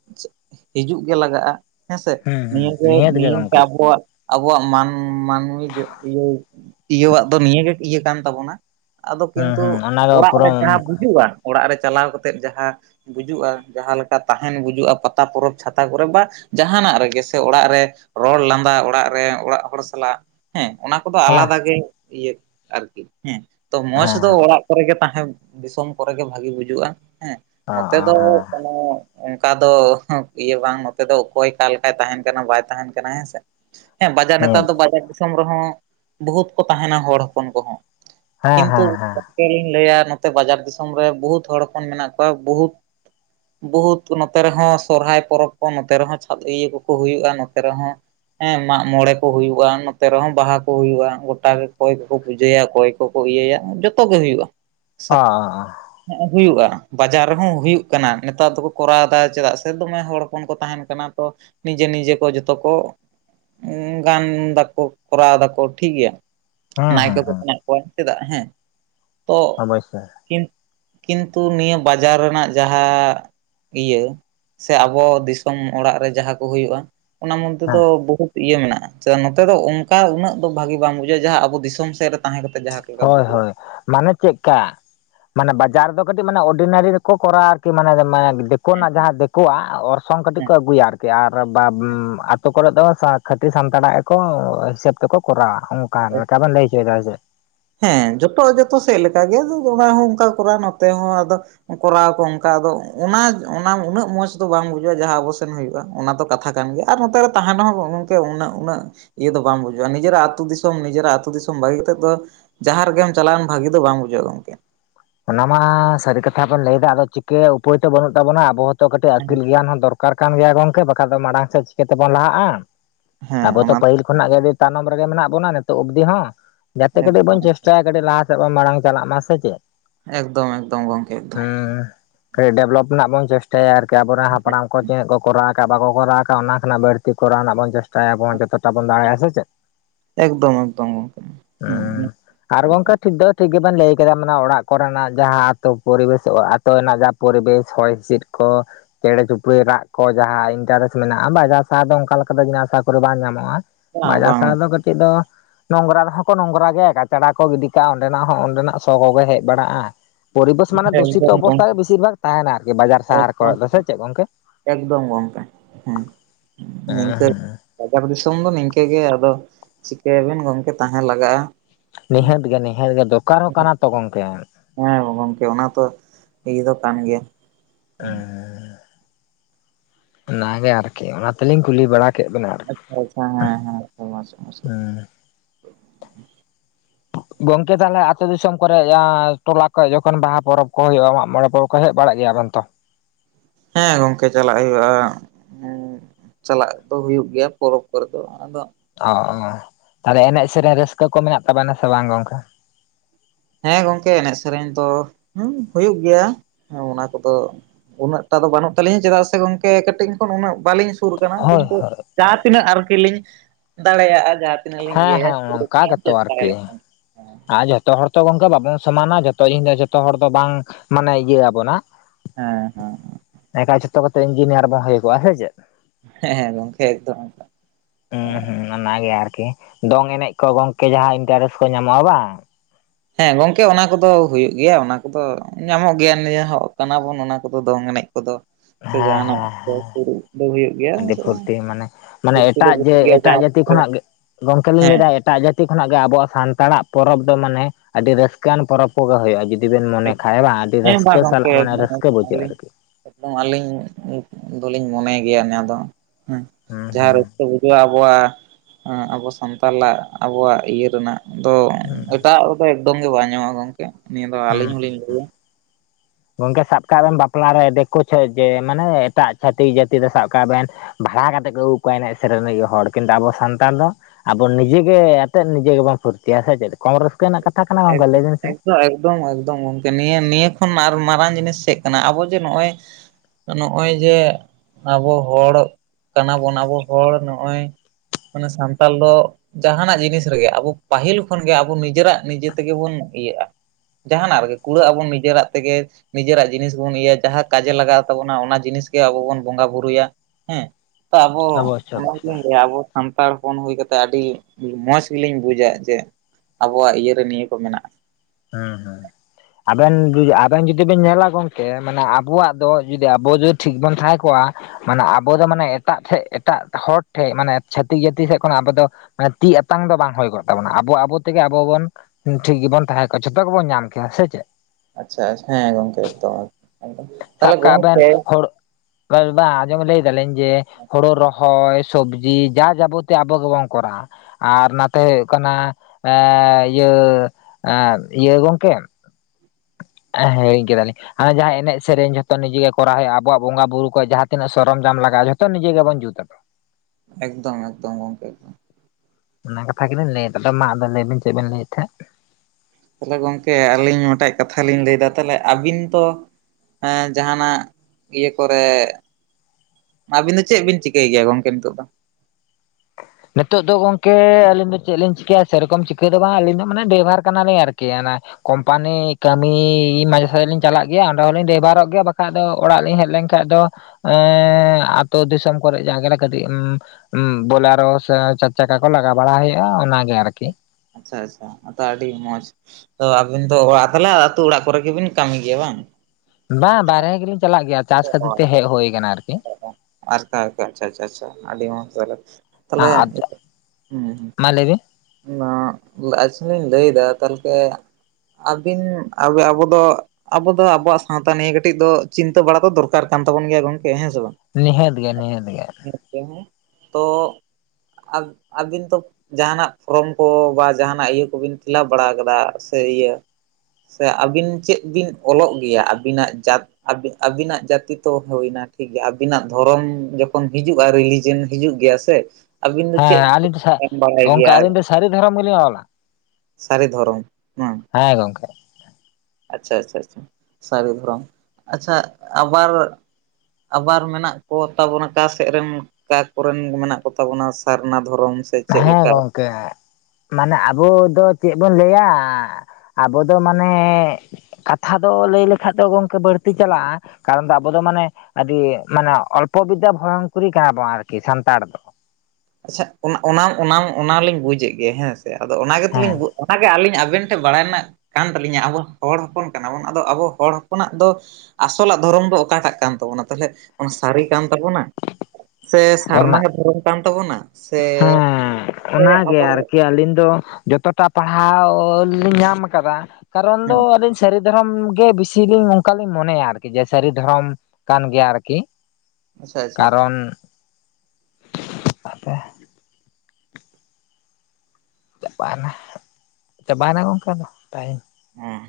ᱦᱤᱡᱩᱜ ᱜᱮ ᱞᱟᱜᱟᱜᱼᱟ᱾ ᱦᱮᱸᱥᱮ, ᱦᱩᱸ ᱦᱩᱸ ᱱᱤᱭᱟᱹᱜᱮ ᱱᱤᱦᱟᱹᱛ ᱜᱮ ᱱᱤᱭᱟᱹᱜᱮ ᱜᱚᱝᱠᱮ ᱟᱵᱚᱣᱟᱜ ᱟᱵᱚᱣᱟᱜ ᱢᱟᱹᱱᱢᱤ ᱤᱭᱟᱹᱣᱟᱜ ᱫᱚ, ᱱᱤᱭᱟᱹᱜᱮ ᱤᱭᱟᱹ ᱠᱟᱱ ᱛᱟᱵᱚᱱᱟ᱾ ᱟᱫᱚ ᱦᱩᱸ ᱦᱩᱸ ᱠᱤᱱᱛᱩ ᱚᱱᱟ ᱫᱚ ᱚᱲᱟᱜ ᱯᱩᱨᱟᱹ ᱨᱮ ᱦᱮᱸ ᱡᱟᱦᱟᱸ ᱵᱩᱡᱩᱜᱼᱟ᱾ ᱚᱲᱟᱜ ᱨᱮ ᱪᱟᱞᱟᱣ ᱠᱟᱛᱮᱜ ᱡᱟᱦᱟᱸ ᱵᱩᱡᱩᱜᱼᱟ᱾ ᱡᱟᱦᱟᱸ ᱞᱮᱠᱟ ᱛᱟᱦᱮᱱ ᱵᱩᱡᱩᱜᱼᱟ, ᱯᱟᱛᱟ ᱯᱚᱨᱚᱵᱽ ᱪᱷᱟ ᱠᱚᱨᱮ ᱵᱟ ᱡᱟᱦᱟᱱᱟᱜ ᱨᱮᱜᱮ ᱥᱮ, ᱚᱲᱟᱜ ᱨᱮ ᱨᱚᱲ ᱞᱟᱸᱫᱟ ᱚᱲᱟᱜ ᱨᱮ ᱚᱲᱟᱜ ᱦᱚᱲ ᱥᱟᱞᱟᱜ ᱦᱮᱸ, ᱚᱱᱟ ᱠᱚᱫᱚ ᱟᱞᱟᱫᱟ ᱜᱮ ᱤᱭᱟᱹ ᱟᱨᱠᱤ ᱦᱮᱸ ᱛᱚ ᱢᱚᱸᱡᱽ ᱦᱮᱸ ᱫᱚ ᱦᱮᱸ ᱚᱲᱟᱜ ᱠᱚᱨᱮ ᱜᱮ ᱛᱟᱦᱮᱸ ᱫᱤᱥᱚᱢ ᱠᱚᱨᱮ ᱜᱮ ᱵᱷᱟᱜᱤ ᱵᱩᱡᱩᱜᱼᱟ᱾ ᱦᱮᱸ ᱚ ᱱᱚᱛᱮ ᱚ ᱫᱚ ᱦᱮᱸ ᱠᱳᱱᱳ ᱚᱱᱠᱟ ᱫᱚ ᱤᱭᱟᱹ ᱵᱟᱝ, ᱱᱚᱛᱮ ᱫᱚ ᱚᱠᱚᱭ ᱚᱠᱟ ᱞᱮᱠᱟᱭ ᱛᱟᱦᱮᱱ ᱠᱟᱱᱟ ᱵᱟᱭ ᱛᱟᱦᱮᱱ ᱠᱟᱱᱟ ᱦᱮᱸᱥᱮ᱾ ᱦᱮᱸ ᱵᱟᱡᱟᱨ ᱱᱮᱛᱟᱨ ᱫᱚ ᱵᱟᱡᱟᱨ ᱫᱤᱥᱚᱢ ᱨᱮᱦᱚᱸ, ᱵᱚᱦᱩᱛ ᱠᱚ ᱛᱟᱦᱮᱱᱟ ᱦᱚᱲ ᱦᱚᱯᱚᱱ ᱠᱚᱦᱚᱸ᱾ ᱦᱮᱸ ᱦᱮᱸ ᱠᱤᱱᱛᱩ ᱦᱮᱸ ᱦᱮᱸ ᱜᱚᱝᱠᱮ ᱞᱤᱧ ᱞᱟᱹᱭᱟ, ᱱᱚᱛᱮ ᱵᱟᱡᱟᱨ ᱫᱤᱥᱚᱢ ᱨᱮ ᱵᱚᱦᱩᱛ ᱦᱚᱲ ᱦᱚᱯᱚᱱ ᱢᱮᱱᱟᱜ ᱠᱚᱣᱟ ᱵᱚᱦᱩᱛ ᱵᱚᱦᱩᱛ ᱱᱚᱛᱮ ᱨᱮᱦᱚᱸ, ᱥᱚᱨᱦᱟᱭ ᱯᱚᱨᱚᱵᱽ ᱠᱚ ᱱᱚᱛᱮ ᱨᱮᱦᱚᱸ ᱪᱷᱟᱫ ᱤᱭᱟᱹ ᱠᱚᱠᱚ ᱦᱩᱭᱩᱜᱼᱟ, ᱱᱚᱛᱮ ᱨᱮᱦᱚᱸ ᱦᱮᱸ ᱢᱟᱜ ᱢᱚᱬᱮ ᱠᱚ ᱦᱩᱭᱩᱜᱼᱟ, ᱱᱚᱛᱮ ᱨᱮᱦᱚᱸ ᱵᱟᱦᱟ ᱠᱚ ᱦᱩᱭᱩᱜᱼᱟ, ᱜᱚᱴᱟ ᱜᱮ ᱚᱠᱚᱭ ᱠᱚᱠᱚ ᱯᱩᱡᱟᱹᱭᱟ᱾ ᱚᱠᱚᱭ ᱠᱚ ᱠᱚ ᱠᱚ ᱤᱭᱟᱹᱭᱟ ᱡᱚᱛᱚ ᱜᱮ ᱦᱩᱭᱩᱜᱼᱟ᱾ ᱥᱟᱱᱟᱢ [unintelligible] ᱦᱩᱭᱩᱜᱼᱟ ᱵᱟᱡᱟᱨ ᱨᱮᱦᱚᱸ ᱦᱩᱭᱩᱜ ᱠᱟᱱᱟ ᱱᱮᱛᱟᱨ ᱫᱚᱠᱚ ᱠᱚᱨᱟᱣ ᱫᱟ ᱪᱮᱫᱟᱜ ᱥᱮ ᱫᱚᱢᱮ ᱦᱚᱲ ᱦᱚᱯᱚᱱ ᱠᱚ ᱛᱟᱦᱮᱱ ᱠᱟᱱᱟ ᱛᱚ ᱱᱤᱡᱮ ᱱᱤᱡᱮ ᱠᱚ ᱡᱚᱛᱚ ᱠᱚ, ᱜᱟᱱ ᱫᱟᱠᱚ ᱠᱚᱨᱟᱣ ᱫᱟᱠᱚ ᱴᱷᱤᱠ ᱜᱮᱭᱟ᱾ ᱦᱮᱸ ᱱᱟᱭᱠᱮ ᱦᱮᱸ ᱠᱚ ᱦᱮᱸ ᱢᱮᱱᱟᱜ ᱠᱚᱣᱟ ᱪᱮᱫᱟᱜ ᱦᱮᱸ ᱛᱚ ᱚᱵᱚᱥᱥᱳᱭ ᱠᱤᱱ ᱠᱤᱱᱛᱩ ᱱᱤᱭᱟᱹ ᱵᱟᱡᱟᱨ ᱨᱮᱱᱟᱜ ᱡᱟᱦᱟᱸ ᱤᱭᱟᱹ ᱥᱮ ᱟᱵᱚ, ᱫᱤᱥᱚᱢ ᱚᱲᱟᱜ ᱨᱮ ᱡᱟᱦᱟᱸ ᱠᱚ ᱦᱩᱭᱩᱜᱼᱟ ᱚᱱᱟ ᱢᱚᱫᱽᱫᱷᱮ ᱦᱮᱸ ᱫᱚ ᱵᱚᱦᱩᱛ, ᱤᱭᱟᱹ ᱢᱮᱱᱟᱜᱼᱟ ᱱᱚᱛᱮ ᱫᱚ ᱚᱱᱠᱟ ᱩᱱᱟᱹᱜ ᱫᱚ ᱵᱷᱟᱜᱤ ᱵᱟᱝ ᱵᱩᱡᱷᱟᱹᱜᱼᱟ ᱡᱟᱦᱟᱸ ᱟᱵᱚ ᱫᱤᱥᱚᱢ ᱥᱮᱫ ᱨᱮ ᱛᱟᱦᱮᱸ ᱠᱟᱛᱮ, ᱡᱟᱦᱟᱸ ᱞᱮᱠᱟ ᱦᱳᱭ, ᱵᱩᱡᱷᱟᱹᱜᱼᱟ ᱦᱳᱭ ᱢᱟᱱᱮ ᱪᱮᱫ ᱠᱟ ᱢᱟᱱᱮ ᱵᱟᱡᱟᱨ ᱨᱮ ᱫᱚ ᱠᱟᱹᱴᱤᱡ ᱢᱟᱱᱮ ᱚᱨᱰᱤᱱᱟᱨᱤ ᱨᱮᱠᱚ ᱠᱚᱨᱟᱣᱟ ᱟᱨᱠᱤ ᱢᱟᱱᱮ, ᱫᱤᱠᱩ ᱦᱮᱸ ᱨᱮᱱᱟᱜ ᱡᱟᱦᱟᱸ ᱫᱤᱠᱩᱣᱟᱜ ᱚᱨᱥᱚᱝ ᱠᱟᱹᱴᱤᱡ ᱠᱚ ᱦᱮᱸ ᱟᱹᱜᱩᱭᱟ ᱟᱨᱠᱤ ᱟᱨ ᱦᱮᱸ ᱟᱛᱳ, ᱠᱚᱨᱮ ᱫᱚ ᱠᱷᱟᱹᱴᱤ ᱥᱟᱱᱛᱟᱲᱟᱜ ᱜᱮᱠᱚ ᱦᱤᱥᱟᱹᱵ ᱛᱮᱠᱚ ᱠᱚᱨᱟᱣᱟ ᱚᱱᱠᱟ ᱞᱮᱠᱟ ᱵᱮᱱ ᱞᱟᱹᱭ ᱚᱪᱚᱭᱮᱫᱟ ᱥᱮ ᱪᱮᱫ? ᱦᱮᱸ ᱡᱚᱛᱚ, ᱡᱚᱛᱚ ᱥᱮᱫ ᱞᱮᱠᱟᱜᱮ ᱚᱱᱟ ᱦᱚᱸ ᱚᱱᱠᱟ ᱠᱚᱨᱟᱣ ᱱᱚᱛᱮ ᱦᱚᱸ ᱟᱫᱚ, ᱠᱚᱨᱟᱣ ᱠᱚ ᱚᱱᱠᱟ ᱟᱫᱚ ᱚᱱᱟ ᱚᱱᱟ ᱩᱱᱟᱹᱜ ᱢᱚᱸᱡᱽ ᱫᱚ ᱵᱟᱝ ᱵᱩᱡᱟᱹᱜᱼᱟ ᱡᱟᱦᱟᱸ ᱟᱵᱚ ᱥᱮᱱ ᱦᱩᱭᱩᱜᱼᱟ ᱚᱱᱟ ᱫᱚ, ᱠᱟᱛᱷᱟ ᱠᱟᱱ ᱜᱮᱭᱟ ᱟᱨ ᱱᱚᱛᱮ ᱨᱮ ᱛᱟᱦᱮᱱ ᱨᱮᱦᱚᱸ ᱜᱚᱝᱠᱮ ᱩᱱᱟᱹᱜ ᱩᱱᱟᱹᱜ ᱤᱭᱟᱹ ᱫᱚ ᱵᱟᱢ ᱵᱩᱡᱷᱟᱹᱜᱼᱟ ᱱᱤᱡᱮᱨᱟᱜ ᱟᱹᱛᱩ ᱫᱤᱥᱚᱢ ᱱᱤᱡᱮᱨᱟᱜ ᱟᱹᱛᱩ ᱫᱤᱥᱚᱢ ᱵᱷᱟᱹᱜᱤ ᱠᱟᱛᱮ ᱫᱚ, ᱡᱟᱦᱟᱸ ᱨᱮᱜᱮᱢ ᱪᱟᱞᱟᱣᱮᱱ ᱵᱷᱟᱹᱜᱤ ᱫᱚ ᱵᱟᱝ ᱵᱩᱡᱷᱟᱹᱜ-ᱟ ᱜᱚᱢᱠᱮ? ᱚᱱᱟ ᱢᱟ ᱥᱟᱹᱨᱤ ᱠᱟᱛᱷᱟ ᱵᱮᱱ ᱞᱟᱹᱭ ᱫᱟ ᱟᱫᱚ ᱪᱤᱠᱟᱹᱭᱟ ᱩᱯᱟᱹᱭ ᱛᱚ ᱵᱟᱹᱱᱩᱜ ᱛᱟᱵᱚᱱᱟ ᱟᱵᱚ ᱦᱚᱸᱛᱚ ᱠᱟᱹᱴᱤᱡ ᱟᱹᱠᱤᱞ ᱜᱮᱭᱟᱱ ᱦᱚᱸ ᱫᱚᱨᱠᱟᱨ᱾ ᱫᱚᱠᱟᱨ ᱠᱟᱱ ᱜᱮᱭᱟ ᱜᱚᱝᱠᱮ ᱵᱟᱠᱷᱟᱡ ᱫᱚ ᱢᱟᱲᱟᱝ ᱥᱮᱫ ᱪᱤᱠᱟᱹ ᱛᱮᱵᱚᱱ ᱞᱟᱦᱟᱜᱼᱟ, ᱦᱮᱸ ᱟᱵᱚ ᱛᱚ ᱚᱱᱟ ᱯᱟᱹᱦᱤᱞ ᱠᱷᱚᱱᱟᱜ ᱜᱮ ᱟᱹᱰᱤ, ᱛᱟᱭᱱᱚᱢ ᱨᱮᱜᱮ ᱢᱮᱱᱟᱜ ᱵᱚᱱᱟ ᱱᱤᱛᱚᱜ ᱚᱵᱫᱤ ᱦᱚᱸ ᱡᱟᱛᱮ ᱠᱟᱹᱴᱤᱡ ᱮᱠᱫᱚᱢ ᱵᱚᱱ ᱪᱮᱥᱴᱟᱭ ᱠᱟᱴᱤᱡ ᱞᱟᱦᱟ ᱥᱮᱫ ᱵᱚᱱ ᱢᱟᱲᱟᱝ ᱪᱟᱞᱟᱜ ᱢᱟ ᱥᱮ ᱪᱮᱫ? ᱮᱠᱫᱚᱢ ᱮᱠᱫᱚᱢ ᱜᱚᱝᱠᱮ᱾ ᱦᱮᱸ ᱠᱟᱹᱡ ᱰᱮᱵᱷᱞᱚᱯ ᱨᱮᱱᱟᱜ ᱵᱚᱱ ᱪᱮᱥᱴᱟᱭᱟ ᱟᱨᱠᱤ ᱟᱵᱚᱨᱮᱱ ᱦᱟᱯᱲᱟᱢ ᱠᱚ, ᱪᱮᱫ ᱠᱚ ᱠᱚᱨᱟᱣ ᱟᱠᱟᱫ ᱵᱟᱠᱚ ᱠᱚᱨᱟᱣ ᱟᱠᱟᱫ ᱚᱱᱟ ᱠᱷᱚᱱᱟᱜ ᱵᱟᱹᱲᱛᱤ ᱠᱚᱨᱟᱣ ᱨᱮᱱᱟᱜ ᱵᱚᱱ ᱪᱮᱥᱴᱟ ᱭᱟᱵᱚᱱ ᱡᱚᱛᱚ ᱴᱟ ᱵᱚᱱ ᱫᱟᱬᱮᱭᱟᱜ-ᱟ ᱥᱮ ᱪᱮᱫ? ᱮᱠᱫᱚᱢ ᱮᱠᱫᱚᱢ ᱮᱠᱫᱚᱢ ᱜᱚᱢᱠᱮ ᱦᱩᱸ ᱦᱮᱸ, ᱟᱨ ᱜᱚᱝᱠᱮ ᱴᱷᱤᱠ ᱫᱚ ᱴᱷᱤᱠ ᱜᱮᱵᱮᱱ ᱞᱟᱹᱭ ᱠᱮᱫᱟ ᱢᱟᱱᱮ ᱚᱲᱟᱜ ᱠᱚᱨᱮᱱᱟᱜ ᱡᱟᱦᱟᱸ ᱟᱛᱳ ᱯᱚᱨᱤᱵᱮᱥ ᱟᱹᱛᱳ ᱨᱮᱱᱟᱜ ᱡᱟᱦᱟᱸ ᱯᱚᱨᱤᱵᱮᱥ ᱦᱚᱭ ᱦᱤᱸᱥᱤᱫ ᱠᱚ, ᱪᱮᱬᱮ ᱪᱩᱯᱲᱤ ᱨᱟᱜ ᱠᱚ ᱡᱟᱦᱟᱸ ᱤᱱᱴᱟᱨᱮᱥᱴ ᱢᱮᱱᱟᱜᱼᱟ ᱵᱟᱡᱟᱨ ᱥᱟᱦᱟᱨ ᱫᱚ ᱚᱱᱠᱟ ᱞᱮᱠᱟ ᱫᱚ ᱟᱥᱟ ᱠᱚᱨᱮ ᱵᱟᱝ ᱧᱟᱢᱚᱜᱼᱟ᱾ ᱵᱟᱝ ᱵᱟᱡᱟᱨ ᱵᱟᱝ ᱥᱟᱦᱟᱨ ᱫᱚ, ᱪᱮᱫ ᱫᱚ ᱱᱚᱝᱨᱟ ᱨᱮᱦᱚᱸ ᱠᱚ ᱱᱚᱝᱨᱟ ᱜᱮᱭᱟ ᱠᱟᱪᱲᱟ ᱠᱚ ᱜᱤᱰᱤ ᱠᱟᱜᱼᱟ ᱚᱸᱰᱮᱱᱟᱜ ᱦᱚᱸ ᱚᱸᱰᱮᱱᱟᱜ ᱥᱚ ᱠᱚᱜ ᱦᱮᱡ ᱵᱟᱲᱟᱜᱼᱟ᱾ ᱯᱚᱨᱤᱵᱮᱥ ᱢᱟᱱᱮ ᱫᱩᱥᱤᱛᱚ ᱮᱠᱫᱚᱢ ᱚᱵᱚᱥᱛᱟ ᱜᱚᱢᱠᱮ ᱜᱮ ᱵᱮᱥᱤᱨ ᱵᱷᱟᱜ ᱛᱟᱦᱮᱱᱟ ᱟᱨᱠᱤ ᱵᱟᱡᱟᱨ ᱥᱟᱦᱟᱨ ᱠᱚᱨᱮ ᱮᱠᱫᱚᱢ ᱫᱚ ᱥᱮ ᱪᱮᱫ ᱜᱚᱝᱠᱮ? ᱮᱠᱫᱚᱢ ᱜᱚᱢᱠᱮ ᱦᱮ ᱦᱮᱸ ᱱᱤᱝᱠᱟᱹ᱾ ᱦᱮᱸ ᱵᱟᱡᱟᱨ ᱫᱤᱥᱚᱢ ᱫᱚ ᱱᱤᱝᱠᱟᱹ ᱜᱮ ᱟᱫᱚ ᱪᱤᱠᱟᱹᱭᱟᱵᱮᱱ ᱜᱚᱢᱠᱮ ᱛᱟᱦᱮᱸ ᱞᱟᱜᱟᱜᱼᱟ᱾ ᱱᱤᱦᱟᱹᱛ ᱜᱮ ᱱᱤᱦᱟᱹᱛ ᱜᱮ ᱫᱚᱨᱠᱟᱨ ᱦᱚᱸ ᱠᱟᱱᱟ ᱛᱚ ᱜᱚᱝᱠᱮ ᱦᱮᱸ ᱜᱚᱝᱠᱮ ᱚᱱᱟ ᱛᱚ, ᱤᱭᱟᱹ ᱫᱚ ᱠᱟᱱ ᱜᱮᱭᱟ᱾ ᱩᱸ ᱚᱱᱟᱜᱮ ᱟᱨᱠᱤ ᱚᱱᱟ ᱛᱮᱞᱤᱧ ᱠᱩᱞᱤ ᱵᱟᱲᱟ ᱠᱮᱫ ᱵᱮᱱᱟ ᱟᱨᱠᱤ? ᱟᱪᱪᱷᱟ ᱟᱪᱪᱷᱟ ᱦᱮᱸ ᱦᱮᱸ ᱢᱚᱡᱽ ᱢᱚᱡᱽ ᱦᱮᱸ, ᱜᱚᱝᱠᱮ ᱛᱟᱦᱚᱞᱮ ᱟᱹᱛᱩ ᱫᱤᱥᱚᱢ ᱠᱚᱨᱮ ᱭᱟ ᱴᱚᱞᱟ ᱠᱚ ᱡᱚᱠᱷᱚᱱ ᱵᱟᱦᱟ ᱯᱚᱨᱚᱵᱽ ᱠᱚ ᱦᱩᱭᱩᱜᱼᱟ ᱢᱟᱜ ᱢᱚᱬᱮ ᱯᱚᱨᱚᱵᱽ ᱠᱚ ᱦᱮᱡ ᱵᱟᱲᱟᱜ ᱜᱮᱭᱟ ᱵᱤᱱ ᱛᱚ? ᱦᱮᱸ ᱜᱚᱝᱠᱮ ᱪᱟᱞᱟᱜ ᱦᱩᱭᱩᱜᱼᱟ᱾ ᱪᱟᱞᱟᱜ ᱫᱚ ᱦᱩᱭᱩᱜ ᱜᱮᱭᱟ ᱯᱚᱨᱚᱵᱽ ᱠᱚᱨᱮ ᱫᱚ ᱟᱫᱚ, ᱚ ᱛᱟᱦᱚᱞᱮ ᱮᱱᱮᱡ ᱥᱮᱨᱮᱧ ᱨᱟᱹᱥᱠᱟᱹ ᱠᱚ ᱢᱮᱱᱟᱜ ᱛᱟᱵᱮᱱᱟ ᱥᱮ ᱵᱟᱝ ᱜᱚᱝᱠᱮ? ᱦᱮᱸ ᱜᱚᱝᱠᱮ ᱮᱱᱮᱡ ᱥᱮᱨᱮᱧ ᱫᱚ ᱦᱮᱸ ᱦᱩᱭᱩᱜ ᱜᱮᱭᱟ ᱚᱱᱟ ᱠᱚᱫᱚ, ᱩᱱᱟᱹᱜ ᱴᱟ ᱫᱚ ᱵᱟᱹᱱᱩᱜ ᱛᱟᱞᱤᱧᱟ ᱪᱮᱫᱟᱜ ᱥᱮ ᱜᱚᱝᱠᱮ ᱠᱟᱹᱴᱤᱡ ᱠᱷᱚᱱ ᱩᱱᱟᱹᱜ ᱵᱟᱹᱞᱤᱧ ᱥᱩᱨ ᱟᱠᱟᱱᱟ ᱦᱳᱭ ᱠᱤᱱᱛᱩ ᱦᱳᱭ ᱡᱟᱦᱟᱸ ᱛᱤᱱᱟᱹᱜ ᱟᱨᱠᱤ ᱞᱤᱧ ᱫᱟᱲᱮᱭᱟᱜᱼᱟ ᱡᱟᱦᱟᱸ ᱛᱤᱱᱟᱹᱜ ᱞᱤᱧ ᱦᱮᱸ ᱤᱭᱟᱹᱭᱟ ᱦᱮᱸ ᱯᱩᱨᱟᱹ ᱚᱱᱠᱟ ᱜᱮ ᱜᱮᱞᱤᱧ ᱛᱚ ᱟᱨᱠᱤ ᱪᱮᱥᱴᱟᱭᱟᱞᱤᱧ ᱦᱮᱸ ᱟᱨ ᱡᱚᱛᱚ ᱦᱚᱲ ᱡᱚᱛᱚ ᱜᱚᱝᱠᱮ ᱵᱟᱵᱚᱱ ᱥᱚᱢᱟᱱᱟ ᱡᱚᱛᱚ ᱤᱧ ᱫᱚ ᱡᱷᱚᱛᱚ ᱦᱚᱲ ᱫᱚ ᱵᱟᱝ ᱢᱟᱱᱮ ᱤᱭᱟᱹ ᱟᱵᱚᱱᱟ ᱦᱮᱸ ᱦᱮᱸ ᱾ ᱮᱠᱟ ᱡᱷᱚᱛᱚ ᱠᱟᱛᱮ ᱤᱧᱡᱤᱱᱤᱭᱟᱨ ᱵᱟᱝ ᱦᱩᱭ ᱠᱚᱜᱼᱟ ᱥᱮ ᱪᱮᱫ? ᱦᱮᱸᱮᱸ ᱜᱚᱢᱠᱮ ᱮᱠᱫᱚᱢ ᱾ ᱦᱩᱸ ᱦᱩᱸ ᱚᱱᱟᱜᱮ ᱟᱨ ᱠᱤ ᱫᱚᱝ ᱮᱱᱮᱡ ᱠᱚ ᱜᱚᱝᱠᱮ ᱡᱟᱦᱟᱸ ᱤᱱᱴᱟᱨᱮᱥᱴ ᱠᱚ ᱧᱟᱢᱚᱜᱼᱟ ᱵᱟᱝ? ᱦᱮᱸ ᱜᱚᱝᱠᱮ ᱚᱱᱟ ᱠᱚᱫᱚ ᱦᱩᱭᱩᱜ ᱜᱮᱭᱟ ᱚᱱᱟ ᱠᱚᱫᱚ ᱧᱟᱢᱚᱜ ᱜᱮᱭᱟ ᱱᱤᱭᱟᱹᱦᱚᱜ ᱠᱟᱱᱟ ᱵᱚᱱ ᱚᱱᱟ ᱠᱚᱫᱚ ᱫᱚᱝ ᱮᱱᱮᱡ ᱠᱚᱫᱚ ᱾ ᱥᱮ ᱦᱮᱸ ᱦᱮᱸ ᱡᱟᱦᱟᱱᱟᱜ ᱦᱮᱸ ᱫᱚ ᱥᱩᱨᱩᱜ ᱫᱚ ᱦᱩᱭᱩᱜ ᱜᱮᱭᱟ ᱟᱹᱰᱤ ᱯᱷᱩᱨᱛᱤ ᱢᱟᱱᱮ ᱢᱟᱱᱮ ᱯᱷᱩᱨᱛᱤ ᱫᱚ ᱮᱴᱟᱜ ᱡᱮ ᱦᱩᱭᱩᱜ ᱜᱮᱭᱟ ᱾ ᱮᱴᱟᱜ ᱡᱟᱹᱛᱤ ᱠᱷᱚᱱᱟᱜ ᱜᱚᱝᱠᱮ ᱞᱤᱧ ᱞᱟᱹᱭᱮᱫᱟ ᱮᱴᱟᱜ ᱡᱟᱹᱛᱤ ᱡᱚᱛᱚ ᱠᱷᱚᱱᱟᱜ ᱜᱮ ᱟᱵᱚᱣᱟᱜ ᱥᱟᱱᱛᱟᱲᱟᱜ ᱯᱚᱨᱚᱵᱽ ᱫᱚ ᱢᱟᱱᱮ ᱟᱹᱰᱤ ᱨᱟᱹᱥᱠᱟᱹᱣᱟᱱ ᱯᱚᱨᱚᱵᱽ ᱠᱚᱜᱮ ᱦᱩᱭᱩᱜᱼᱟ᱾ ᱡᱩᱫᱤ ᱡᱩᱫᱤ ᱵᱮᱱ ᱢᱚᱱᱮ ᱠᱷᱟᱡ ᱵᱟᱝ ᱟᱹᱰᱤ ᱦᱮᱸ ᱨᱟᱹᱥᱠᱟᱹ ᱵᱟᱝ ᱜᱚᱝᱠᱮ ᱥᱟᱞᱟᱜ ᱢᱟᱱᱮ ᱮᱠᱫᱚᱢ ᱨᱟᱹᱥᱠᱟᱹ ᱮᱠᱫᱚᱢ ᱵᱩᱡᱷᱟᱹᱜᱼᱟ ᱟᱹᱞᱤᱧ ᱟᱨᱠᱤ ᱾ ᱮᱠᱫᱚᱢ ᱟᱹᱞᱤᱧ ᱫᱚᱞᱤᱧ ᱢᱚᱱᱮ ᱜᱮᱭᱟ ᱚᱱᱟ ᱫᱚ ᱦᱮᱸ ᱦᱩᱸ ᱡᱟᱦᱟᱸ ᱦᱩᱸ ᱨᱟᱹᱥᱠᱟᱹ ᱵᱩᱡᱷᱟᱹᱣ ᱟᱵᱚᱣᱟᱜ ᱟᱵᱚ ᱥᱟᱱᱛᱟᱲᱟᱜ ᱟᱵᱚᱣᱟᱜ ᱤᱭᱟᱹ ᱨᱮᱱᱟᱜ ᱫᱚ ᱦᱩᱸ ᱮᱴᱟᱜ ᱮᱠᱫᱚᱢ ᱜᱮ ᱵᱟᱝ ᱧᱟᱢᱚᱜᱼᱟ ᱜᱚᱝᱠᱮ ᱱᱤᱭᱟᱹ ᱫᱚ ᱦᱩᱸ ᱟᱹᱞᱤᱧ ᱦᱚᱞᱤᱧ ᱞᱟᱹᱭᱟ ᱾ ᱜᱚᱝᱠᱮ ᱥᱟᱵ ᱠᱟᱜ ᱵᱮᱱ ᱵᱟᱯᱞᱟ ᱨᱮ ᱫᱤᱠᱩ ᱪᱮ ᱡᱮ ᱢᱟᱱᱮ ᱮᱴᱟᱜ ᱪᱷᱟᱛᱤᱠ ᱡᱟᱹᱛᱤ ᱨᱮ ᱥᱟᱵ ᱠᱟᱜ ᱵᱮᱱ ᱵᱷᱟᱲᱟ ᱠᱟᱛᱮ ᱠᱚ ᱟᱹᱜᱩ ᱠᱚᱣᱟ ᱮᱱᱮᱡ ᱥᱮᱨᱮᱧ ᱦᱚᱲ ᱠᱤᱱᱛᱩ ᱟᱵᱚ ᱥᱟᱱᱛᱟᱲ ᱫᱚ ᱟᱵᱚ ᱱᱤᱡᱮ ᱜᱮ ᱮᱛᱮᱫ ᱱᱤᱡᱮ ᱜᱮᱵᱚᱱ ᱯᱷᱩᱨᱛᱤᱭᱟ ᱥᱮ ᱪᱮᱫ ᱠᱚᱢ ᱨᱟᱹᱥᱠᱟᱹ ᱨᱮᱱᱟᱜ ᱠᱟᱛᱷᱟ ᱠᱟᱱᱟ ᱜᱚᱝᱠᱮ ᱮᱠᱫᱚᱢ ᱞᱟᱹᱭ ᱵᱮᱱᱥᱮ ᱾ ᱮᱠᱫᱚᱢ ᱮᱠᱫᱚᱢ ᱮᱠᱫᱚᱢ ᱜᱚᱢᱠᱮ ᱱᱤᱭᱟᱹ ᱱᱤᱭᱟᱹ ᱠᱷᱚᱱ ᱟᱨ ᱢᱟᱨᱟᱝ ᱡᱤᱱᱤᱥ ᱪᱮᱫ ᱠᱟᱱᱟ ᱟᱵᱚ ᱡᱮ ᱱᱚᱜᱼᱚᱭ ᱾ ᱱᱚᱜᱼᱚᱭ ᱡᱮ ᱟᱵᱚ ᱦᱚᱲ ᱠᱟᱱᱟ ᱵᱚᱱ ᱟᱵᱚ ᱦᱚᱲ ᱱᱚᱜᱼᱚᱭ, ᱢᱟᱱᱮ ᱥᱟᱱᱛᱟᱲ ᱫᱚ ᱡᱟᱦᱟᱱᱟᱜ ᱡᱤᱱᱤᱥ ᱨᱮᱜᱮ ᱟᱵᱚ ᱯᱟᱹᱦᱤᱞ ᱠᱷᱚᱱ ᱜᱮ ᱟᱵᱚ ᱱᱤᱡᱮᱨᱟᱜ ᱱᱤᱡᱮᱛᱮ ᱛᱮᱜᱮ ᱵᱚᱱ ᱤᱭᱟᱹᱜᱼᱟ ᱡᱟᱦᱟᱱᱟᱜ ᱨᱮᱜᱮ ᱠᱩᱲᱟᱹᱜ ᱟᱵᱚᱱ ᱱᱤᱡᱮᱨᱟᱜ ᱛᱮᱜᱮ ᱾ ᱱᱤᱡᱮᱨᱟᱜ ᱡᱤᱱᱤᱥ ᱵᱚᱱ ᱤᱭᱟᱹ ᱡᱟᱦᱟᱸ ᱠᱟᱡᱮ ᱞᱟᱜᱟᱣ ᱛᱟᱵᱚᱱᱟ ᱚᱱᱟ ᱡᱤᱱᱤᱥ ᱜᱮ ᱟᱵᱚ ᱵᱚᱱ ᱵᱚᱸᱜᱟ ᱵᱩᱨᱩᱭᱟ ᱦᱮᱸ ᱾ ᱛᱚ ᱟᱵᱚ ᱢᱚᱡ ᱚᱵᱚᱥᱥᱳᱭ ᱚᱱᱟ ᱚᱵᱚᱥᱥᱳᱭ ᱜᱮᱛᱚᱧ ᱞᱟᱹᱭᱟ ᱟᱵᱚ ᱥᱟᱱᱛᱟᱲ ᱦᱚᱯᱚᱱ ᱦᱩᱭ ᱠᱟᱛᱮ ᱟᱹᱰᱤ ᱢᱚᱸᱡᱽ ᱜᱮ ᱞᱤᱧ ᱵᱩᱡᱟ ᱡᱮ ᱟᱵᱚᱣᱟᱜ ᱤᱭᱟᱹᱨᱮ ᱱᱤᱭᱟᱹ ᱠᱚ ᱢᱮᱱᱟᱜᱼᱟ ᱾ ᱦᱮᱸ ᱦᱮᱸ ᱾ ᱟᱵᱮᱱ ᱟᱵᱮᱱ ᱡᱩᱫᱤ ᱵᱮᱱ ᱧᱮᱞᱟ ᱜᱚᱝᱠᱮ ᱢᱟᱱᱮ ᱟᱵᱚᱣᱟᱜ ᱫᱚ ᱡᱩᱫᱤ ᱟᱵᱚ ᱡᱩᱫᱤ ᱴᱷᱤᱠ ᱵᱚᱱ ᱛᱟᱦᱮᱸ ᱠᱚᱜᱼᱟ ᱢᱟᱱᱮ ᱟᱵᱚ ᱫᱚ ᱢᱟᱱᱮ ᱮᱴᱟᱜ ᱴᱷᱮᱡ ᱮᱴᱟᱜ ᱦᱚᱲ ᱴᱷᱮᱡ ᱢᱟᱱᱮ ᱪᱷᱟᱹᱛᱤᱠ ᱡᱟᱹᱛᱤ ᱥᱮᱫ ᱠᱷᱚᱱᱟᱜ ᱟᱵᱟ ᱫᱚ, ᱢᱟᱱᱮ ᱛᱤ ᱟᱛᱟᱝ ᱫᱚ ᱵᱟᱝ ᱦᱩᱭ ᱠᱚᱜ ᱛᱟᱵᱚᱱᱟ ᱟᱵᱚ ᱟᱵᱚ ᱛᱮᱜᱮ ᱟᱵᱚ ᱵᱚᱱ ᱴᱷᱤᱠ ᱜᱮᱵᱚᱱ ᱛᱟᱦᱮᱸ ᱡᱷᱚᱛᱚ ᱜᱮᱵᱚᱱ ᱧᱟᱢ ᱠᱮᱭᱟ ᱥᱮ ᱪᱮᱫ? ᱟᱪᱪᱷᱟ ᱦᱮᱸ ᱜᱚᱢᱠᱮ ᱮᱠᱫᱚᱢ ᱮᱠᱫᱚᱢ ᱥᱟᱵ ᱛᱟᱦᱚᱞᱮ ᱠᱟᱜ ᱵᱮᱱ ᱜᱚᱝᱠᱮ ᱦᱚᱲ ᱵᱟᱝ ᱵᱟ ᱟᱡᱚᱢ ᱞᱟᱹᱭ ᱫᱟᱞᱤᱧ ᱡᱮ, ᱦᱳᱲᱳ ᱨᱚᱦᱚᱭ ᱥᱚᱵᱡᱤ ᱡᱟ ᱡᱟᱵᱚᱛᱤᱭ ᱟᱵᱚ ᱜᱮᱵᱚᱱ ᱠᱚᱨᱟᱣᱼᱟ ᱾ ᱟᱨ ᱱᱟᱛᱮ ᱦᱩᱭᱩᱜ ᱠᱟᱱᱟ ᱤᱭᱟᱹ ᱤᱭᱟᱹ ᱜᱚᱝᱠᱮ, ᱦᱮᱸ ᱦᱤᱲᱤᱧ ᱠᱮᱫᱟ ᱞᱤᱧ ᱦᱟᱱᱮ ᱡᱟᱦᱟᱸ ᱮᱱᱮᱡ ᱥᱮᱨᱮᱧ ᱡᱷᱚᱛᱚ ᱱᱤᱡᱮ ᱜᱮ ᱠᱚᱨᱟᱣ ᱦᱩᱭᱩᱜᱼᱟ ᱟᱵᱚᱣᱟᱜ ᱵᱚᱸᱜᱟ ᱵᱩᱨᱩ ᱠᱚᱣᱟᱜ ᱡᱟᱦᱟᱸ ᱛᱤᱱᱟᱹᱜ ᱥᱚᱨᱚᱢ ᱫᱟᱢ ᱞᱟᱜᱟᱜᱼᱟ ᱡᱚᱛᱚ ᱱᱤᱡᱮ ᱜᱮᱵᱚᱱ ᱡᱩᱛᱟ ᱾ ᱮᱠᱫᱚᱢ ᱮᱠᱫᱚᱢ ᱜᱚᱢᱠᱮ ᱮᱠᱫᱚᱢ ᱾ ᱚᱱᱟ ᱠᱟᱛᱷᱟ ᱜᱮ ᱞᱤᱧ ᱞᱟᱹᱭ ᱮᱫᱟ ᱢᱟ ᱟᱫᱚ ᱞᱟᱹᱭ ᱵᱤᱱ ᱪᱮᱫ ᱵᱤᱱ ᱞᱟᱹᱭ ᱮᱫᱟ ᱛᱟᱦᱮᱸᱫ ᱾ ᱛᱟᱦᱚᱞᱮ ᱜᱚᱢᱠᱮ ᱟᱹᱞᱤᱧ ᱢᱤᱫᱴᱟᱝ ᱠᱟᱛᱷᱟ ᱞᱤᱧ ᱞᱟᱹᱭᱮᱫᱟ ᱛᱟᱦᱚᱞᱮ ᱟᱹᱵᱤᱱ ᱛᱚ ᱦᱮᱸ ᱡᱟᱦᱟᱱᱟᱜ ᱤᱭᱟᱹ ᱠᱚᱨᱮ ᱟᱵᱤᱱ ᱫᱚ ᱪᱮᱫ ᱵᱤᱱ ᱪᱤᱠᱟᱹᱭ ᱜᱮᱭᱟ ᱜᱚᱝᱠᱮ ᱱᱤᱛᱚᱜ ᱫᱚ? ᱱᱤᱛᱚᱜ ᱫᱚ ᱜᱚᱝᱠᱮ ᱟᱹᱞᱤᱧ ᱫᱚ ᱪᱮᱫ ᱞᱤᱧ ᱪᱤᱠᱟᱹᱭᱟ ᱥᱮ ᱨᱚᱠᱚᱢ ᱪᱤᱠᱟᱹ ᱫᱚ ᱵᱟᱝ ᱟᱹᱞᱤᱧ ᱫᱚ ᱢᱟᱱᱮ ᱰᱟᱭᱵᱷᱟᱨ ᱠᱟᱱᱟ ᱞᱤᱧ ᱟᱨ ᱠᱤ ᱦᱟᱱᱮ ᱠᱳᱢᱯᱟᱱᱤ ᱠᱟᱹᱢᱤ ᱢᱟᱡᱮ ᱥᱟᱸᱡᱮ ᱞᱤᱧ ᱪᱟᱞᱟᱜ ᱜᱮᱭᱟ ᱚᱸᱰᱮ ᱦᱚᱸ ᱞᱤᱧ ᱵᱮᱭᱵᱟᱨᱚᱜ ᱜᱮᱭᱟ ᱵᱟᱠᱷᱟᱡ ᱫᱚ ᱚᱲᱟᱜ ᱞᱤᱧ ᱦᱮᱡ ᱞᱮᱱᱡᱷᱟᱱ ᱮᱠᱠᱷᱟᱡ ᱫᱚ ᱟᱛᱳ ᱫᱤᱥᱚᱢ ᱠᱚᱨᱮ ᱡᱮ ᱠᱟᱹᱴᱤᱡ ᱵᱳᱞᱟᱨᱳ ᱥᱮ ᱪᱟᱨ ᱪᱟᱠᱟ ᱠᱚ ᱞᱟᱜᱟ ᱵᱟᱲᱟ ᱦᱩᱭᱩᱜᱼᱟ ᱚᱱᱟᱜᱮ ᱟᱨᱠᱤ ᱾ ᱟᱪᱷᱟ ᱟᱪᱷᱟ ᱟᱫᱚ ᱟᱹᱰᱤ ᱢᱚᱸᱡᱽ᱾ ᱛᱚ ᱟᱵᱤᱱ ᱫᱚ ᱚᱲᱟᱜ ᱛᱟᱞᱟ ᱟᱛᱩ ᱚᱲᱟᱜ ᱠᱚᱨᱮ ᱜᱮᱵᱤᱱ ᱠᱟᱹᱢᱤ ᱜᱮᱭᱟ ᱵᱟᱝ? ᱵᱟ ᱵᱟᱨᱦᱮ ᱜᱮᱞᱤᱧ ᱪᱟᱞᱟᱜ ᱜᱮᱭᱟ ᱪᱟᱥ ᱠᱷᱟᱹᱛᱤᱨ ᱛᱮ ᱦᱮᱡ ᱦᱩ ᱟᱠᱟᱱᱟ ᱟᱨᱠᱤ᱾ [unintelligible] ᱟᱹᱰᱤ ᱢᱚᱸᱡᱽ ᱛᱟᱦᱚᱞᱮ ᱛᱟᱦᱚᱞᱮ᱾ ᱢᱟ ᱦᱮᱸ ᱞᱟᱹᱭᱵᱤᱱ ᱚᱱᱟ ᱟᱪᱪᱷᱟᱞᱤᱧ ᱞᱟᱹᱭᱫᱟ ᱛᱟᱦᱞᱮᱞᱮ᱾ ᱟᱹᱵᱤᱱ ᱟᱵᱮ ᱟᱵᱚ ᱫᱚ ᱟᱵᱚ ᱫᱚ ᱟᱵᱚᱣᱟᱜ ᱥᱟᱶᱛᱟ ᱱᱤᱭᱟᱹ ᱠᱟᱹᱴᱤᱡ ᱫᱚ ᱪᱤᱱ [unintelligible] ᱵᱟᱲᱟ ᱫᱚ ᱫᱚᱠᱟᱨ ᱠᱟᱱ ᱛᱟᱵᱚᱱ ᱜᱮᱭᱟ ᱜᱚᱝᱠᱮ ᱦᱮᱸ ᱥᱮ ᱵᱟᱝ? ᱱᱤᱦᱟᱹᱛ ᱜᱮ ᱱᱤᱦᱟᱹᱛ ᱜᱮ᱾ ᱛᱚ ᱟᱹᱵᱤᱱ ᱛᱚ᱾ ᱡᱟᱦᱟᱱᱟᱜ ᱯᱷᱨᱚᱢ ᱠᱚ ᱵᱟ ᱡᱟᱦᱟᱱᱟᱜ ᱤᱭᱟᱹ ᱠᱚᱵᱤᱱ ᱯᱷᱤᱞᱟᱯ ᱵᱟᱲᱟ ᱟᱠᱟᱫᱟ ᱥᱮ ᱤᱭᱟᱹ᱾ ᱥᱮ ᱟᱹᱵᱤᱱ ᱪᱮᱫ ᱵᱤᱱ ᱚᱞᱚᱜ ᱜᱮᱭᱟ ᱟᱹᱵᱤᱱᱟᱜ ᱡᱟᱛ ᱟᱹᱵ ᱟᱹᱵᱤᱱᱟᱜ ᱡᱟᱹᱛᱤ ᱛᱚ ᱦᱩᱭᱱᱟ ᱴᱷᱤᱠ ᱜᱮᱭᱟ ᱟᱹᱵᱤᱱᱟᱜ ᱫᱷᱚᱨᱚᱢ ᱡᱚᱠᱷᱚᱱ ᱦᱤᱡᱩᱜᱼᱟ ᱨᱤᱞᱤᱡᱮᱱ ᱦᱤᱡᱩᱜ ᱜᱮᱭᱟ ᱥᱮ᱾ ᱟᱹᱵᱤᱱ ᱫᱚ ᱦᱮᱸ ᱪᱮᱫ ᱟᱹᱞᱤᱧ ᱫᱚ ᱥᱟ ᱮᱢ ᱵᱟᱲᱟᱭ ᱜᱚᱝᱠᱮ ᱜᱮᱭᱟ ᱟᱹᱞᱤᱧ ᱫᱚ ᱥᱟᱹᱨᱤ ᱫᱷᱚᱨᱚᱢ ᱜᱮᱞᱤᱧ ᱚᱞᱟ᱾ ᱥᱟᱹᱨᱤ ᱫᱷᱚᱨᱚᱢ ᱦᱩᱸ᱾ ᱦᱮᱸ ᱜᱚᱝᱠᱮ᱾ ᱟᱪᱪᱷᱟ ᱟᱪᱪᱷᱟ ᱟᱪᱪᱷᱟ ᱥᱟᱹᱨᱤ ᱫᱷᱚᱨᱚᱢ ᱟᱪᱪᱷᱟ ᱟᱵᱟᱨ᱾ ᱟᱵᱟᱨ ᱢᱮᱱᱟᱜ ᱠᱚ ᱛᱟᱵᱚᱱᱟ ᱠᱟ ᱥᱮᱫ ᱨᱮᱱ᱾ ᱠᱟᱠᱚᱨᱮᱱ ᱢᱮᱱᱟᱜ ᱠᱚ ᱛᱟᱵᱚᱱᱟ ᱥᱟᱨᱱᱟ ᱫᱷᱚᱨᱚᱢ᱾ ᱥᱮ ᱪᱮᱫ ᱦᱮᱸ ᱞᱮᱠᱟ ᱜᱚᱝᱠᱮ ᱢᱟᱱᱮ ᱟᱵᱚ ᱫᱚ ᱪᱮ ᱵᱚᱱ ᱞᱟᱹᱭᱟ᱾ ᱟᱵᱚ ᱫᱚ ᱢᱟᱱᱮ ᱠᱟᱛᱷᱟ ᱫᱚ ᱞᱟᱹᱭ ᱞᱮᱠᱷᱟᱭ ᱫᱚ ᱜᱚᱝᱠᱮ ᱵᱟᱹᱲᱛᱤ ᱪᱟᱞᱟᱜᱼᱟ᱾ ᱠᱟᱨᱚᱱ ᱫᱚ ᱟᱵᱚ ᱫᱚ ᱢᱟᱱᱮ ᱟᱹᱰᱤ ᱢᱟᱱᱮ ᱚᱞᱯᱚ ᱵᱤᱫᱽᱫᱟ ᱵᱷᱚᱭᱚᱝᱠᱚᱨᱤ ᱠᱟᱱᱟ ᱵᱚᱱ ᱟᱨᱠᱤ ᱥᱟᱱᱛᱟᱲ ᱫᱚ᱾ ᱟᱪᱪᱷᱟ ᱚᱱᱟ ᱚᱱᱟ ᱚᱱᱟᱞᱤᱧ ᱵᱩᱡᱮ ᱜᱮ ᱦᱮᱸ ᱥᱮ ᱟᱫᱚ ᱚᱱᱟ ᱦᱮᱸ ᱜᱮᱛᱚᱞᱤᱧ ᱵᱩ ᱚᱱᱟᱜᱮ ᱟᱹᱞᱤᱧ ᱟᱵᱮᱱ ᱴᱷᱮ ᱵᱟᱲᱟᱭ ᱨᱮᱱᱟᱜ᱾ ᱠᱟᱱ ᱛᱟᱞᱤᱧᱟ ᱟᱵᱚ ᱦᱚᱲ ᱦᱚᱯᱚᱱ ᱠᱟᱱᱟ ᱵᱚᱱ ᱟᱫᱚ ᱟᱵᱚ ᱦᱚᱲ ᱦᱚᱯᱚᱱᱟᱜ ᱫᱚ᱾ ᱟᱥᱚᱞᱟᱜ ᱫᱷᱚᱨᱚᱢ ᱫᱚ ᱚᱠᱟᱴᱟᱜ ᱠᱟᱱ ᱛᱟᱵᱚᱱᱟ ᱛᱟᱦᱚᱞᱮ ᱚᱱᱟ ᱥᱟᱹᱨᱤ ᱠᱟᱱ ᱛᱟᱵᱚᱱᱟ? ᱥᱮ ᱥᱟᱨᱱᱟ ᱚᱱᱟ ᱫᱷᱚᱨᱚᱢ ᱠᱟᱱ ᱛᱟᱵᱚᱱᱟ? ᱥᱮ ᱦᱮᱸ ᱥᱮ ᱚᱱᱟᱜᱮ ᱟᱵᱟᱨ ᱟᱨᱠᱤ ᱟᱹᱞᱤᱧ ᱫᱚ ᱡᱚᱛᱚ᱾ [inaudible] ᱯᱟᱲᱦᱟᱣ ᱞᱤᱧ ᱧᱟᱢ ᱟᱠᱟᱫᱟ ᱠᱟᱨᱚᱱ ᱫᱚ ᱦᱮᱸ ᱟᱹᱞᱤᱧ᱾ ᱥᱟᱹᱨᱤ ᱫᱷᱚᱨᱚᱢ ᱜᱮ ᱵᱤᱥᱤᱞᱤᱧ ᱚᱱᱠᱟᱞᱤᱧ ᱢᱚᱱᱮᱭᱟ ᱟᱨᱠᱤ ᱡᱮ ᱥᱟᱹᱨᱤ ᱫᱷᱚᱨᱚᱢ᱾ ᱠᱟᱱ ᱜᱮᱭᱟ ᱟᱨᱠᱤ᱾ ᱟᱪᱪᱷᱟ ᱟᱪᱪᱷᱟ ᱟᱪᱪᱷᱟ᱾ ᱠᱟᱨᱚᱱ ᱟᱯᱮ᱾ ᱪᱟᱵᱟᱭᱱᱟ ᱪᱟᱵᱟᱭᱱᱟ ᱜᱚᱝᱠᱮ ᱟᱫᱚ ᱛᱟᱦᱮᱭ ᱱᱟ᱾ ᱦᱮᱸ᱾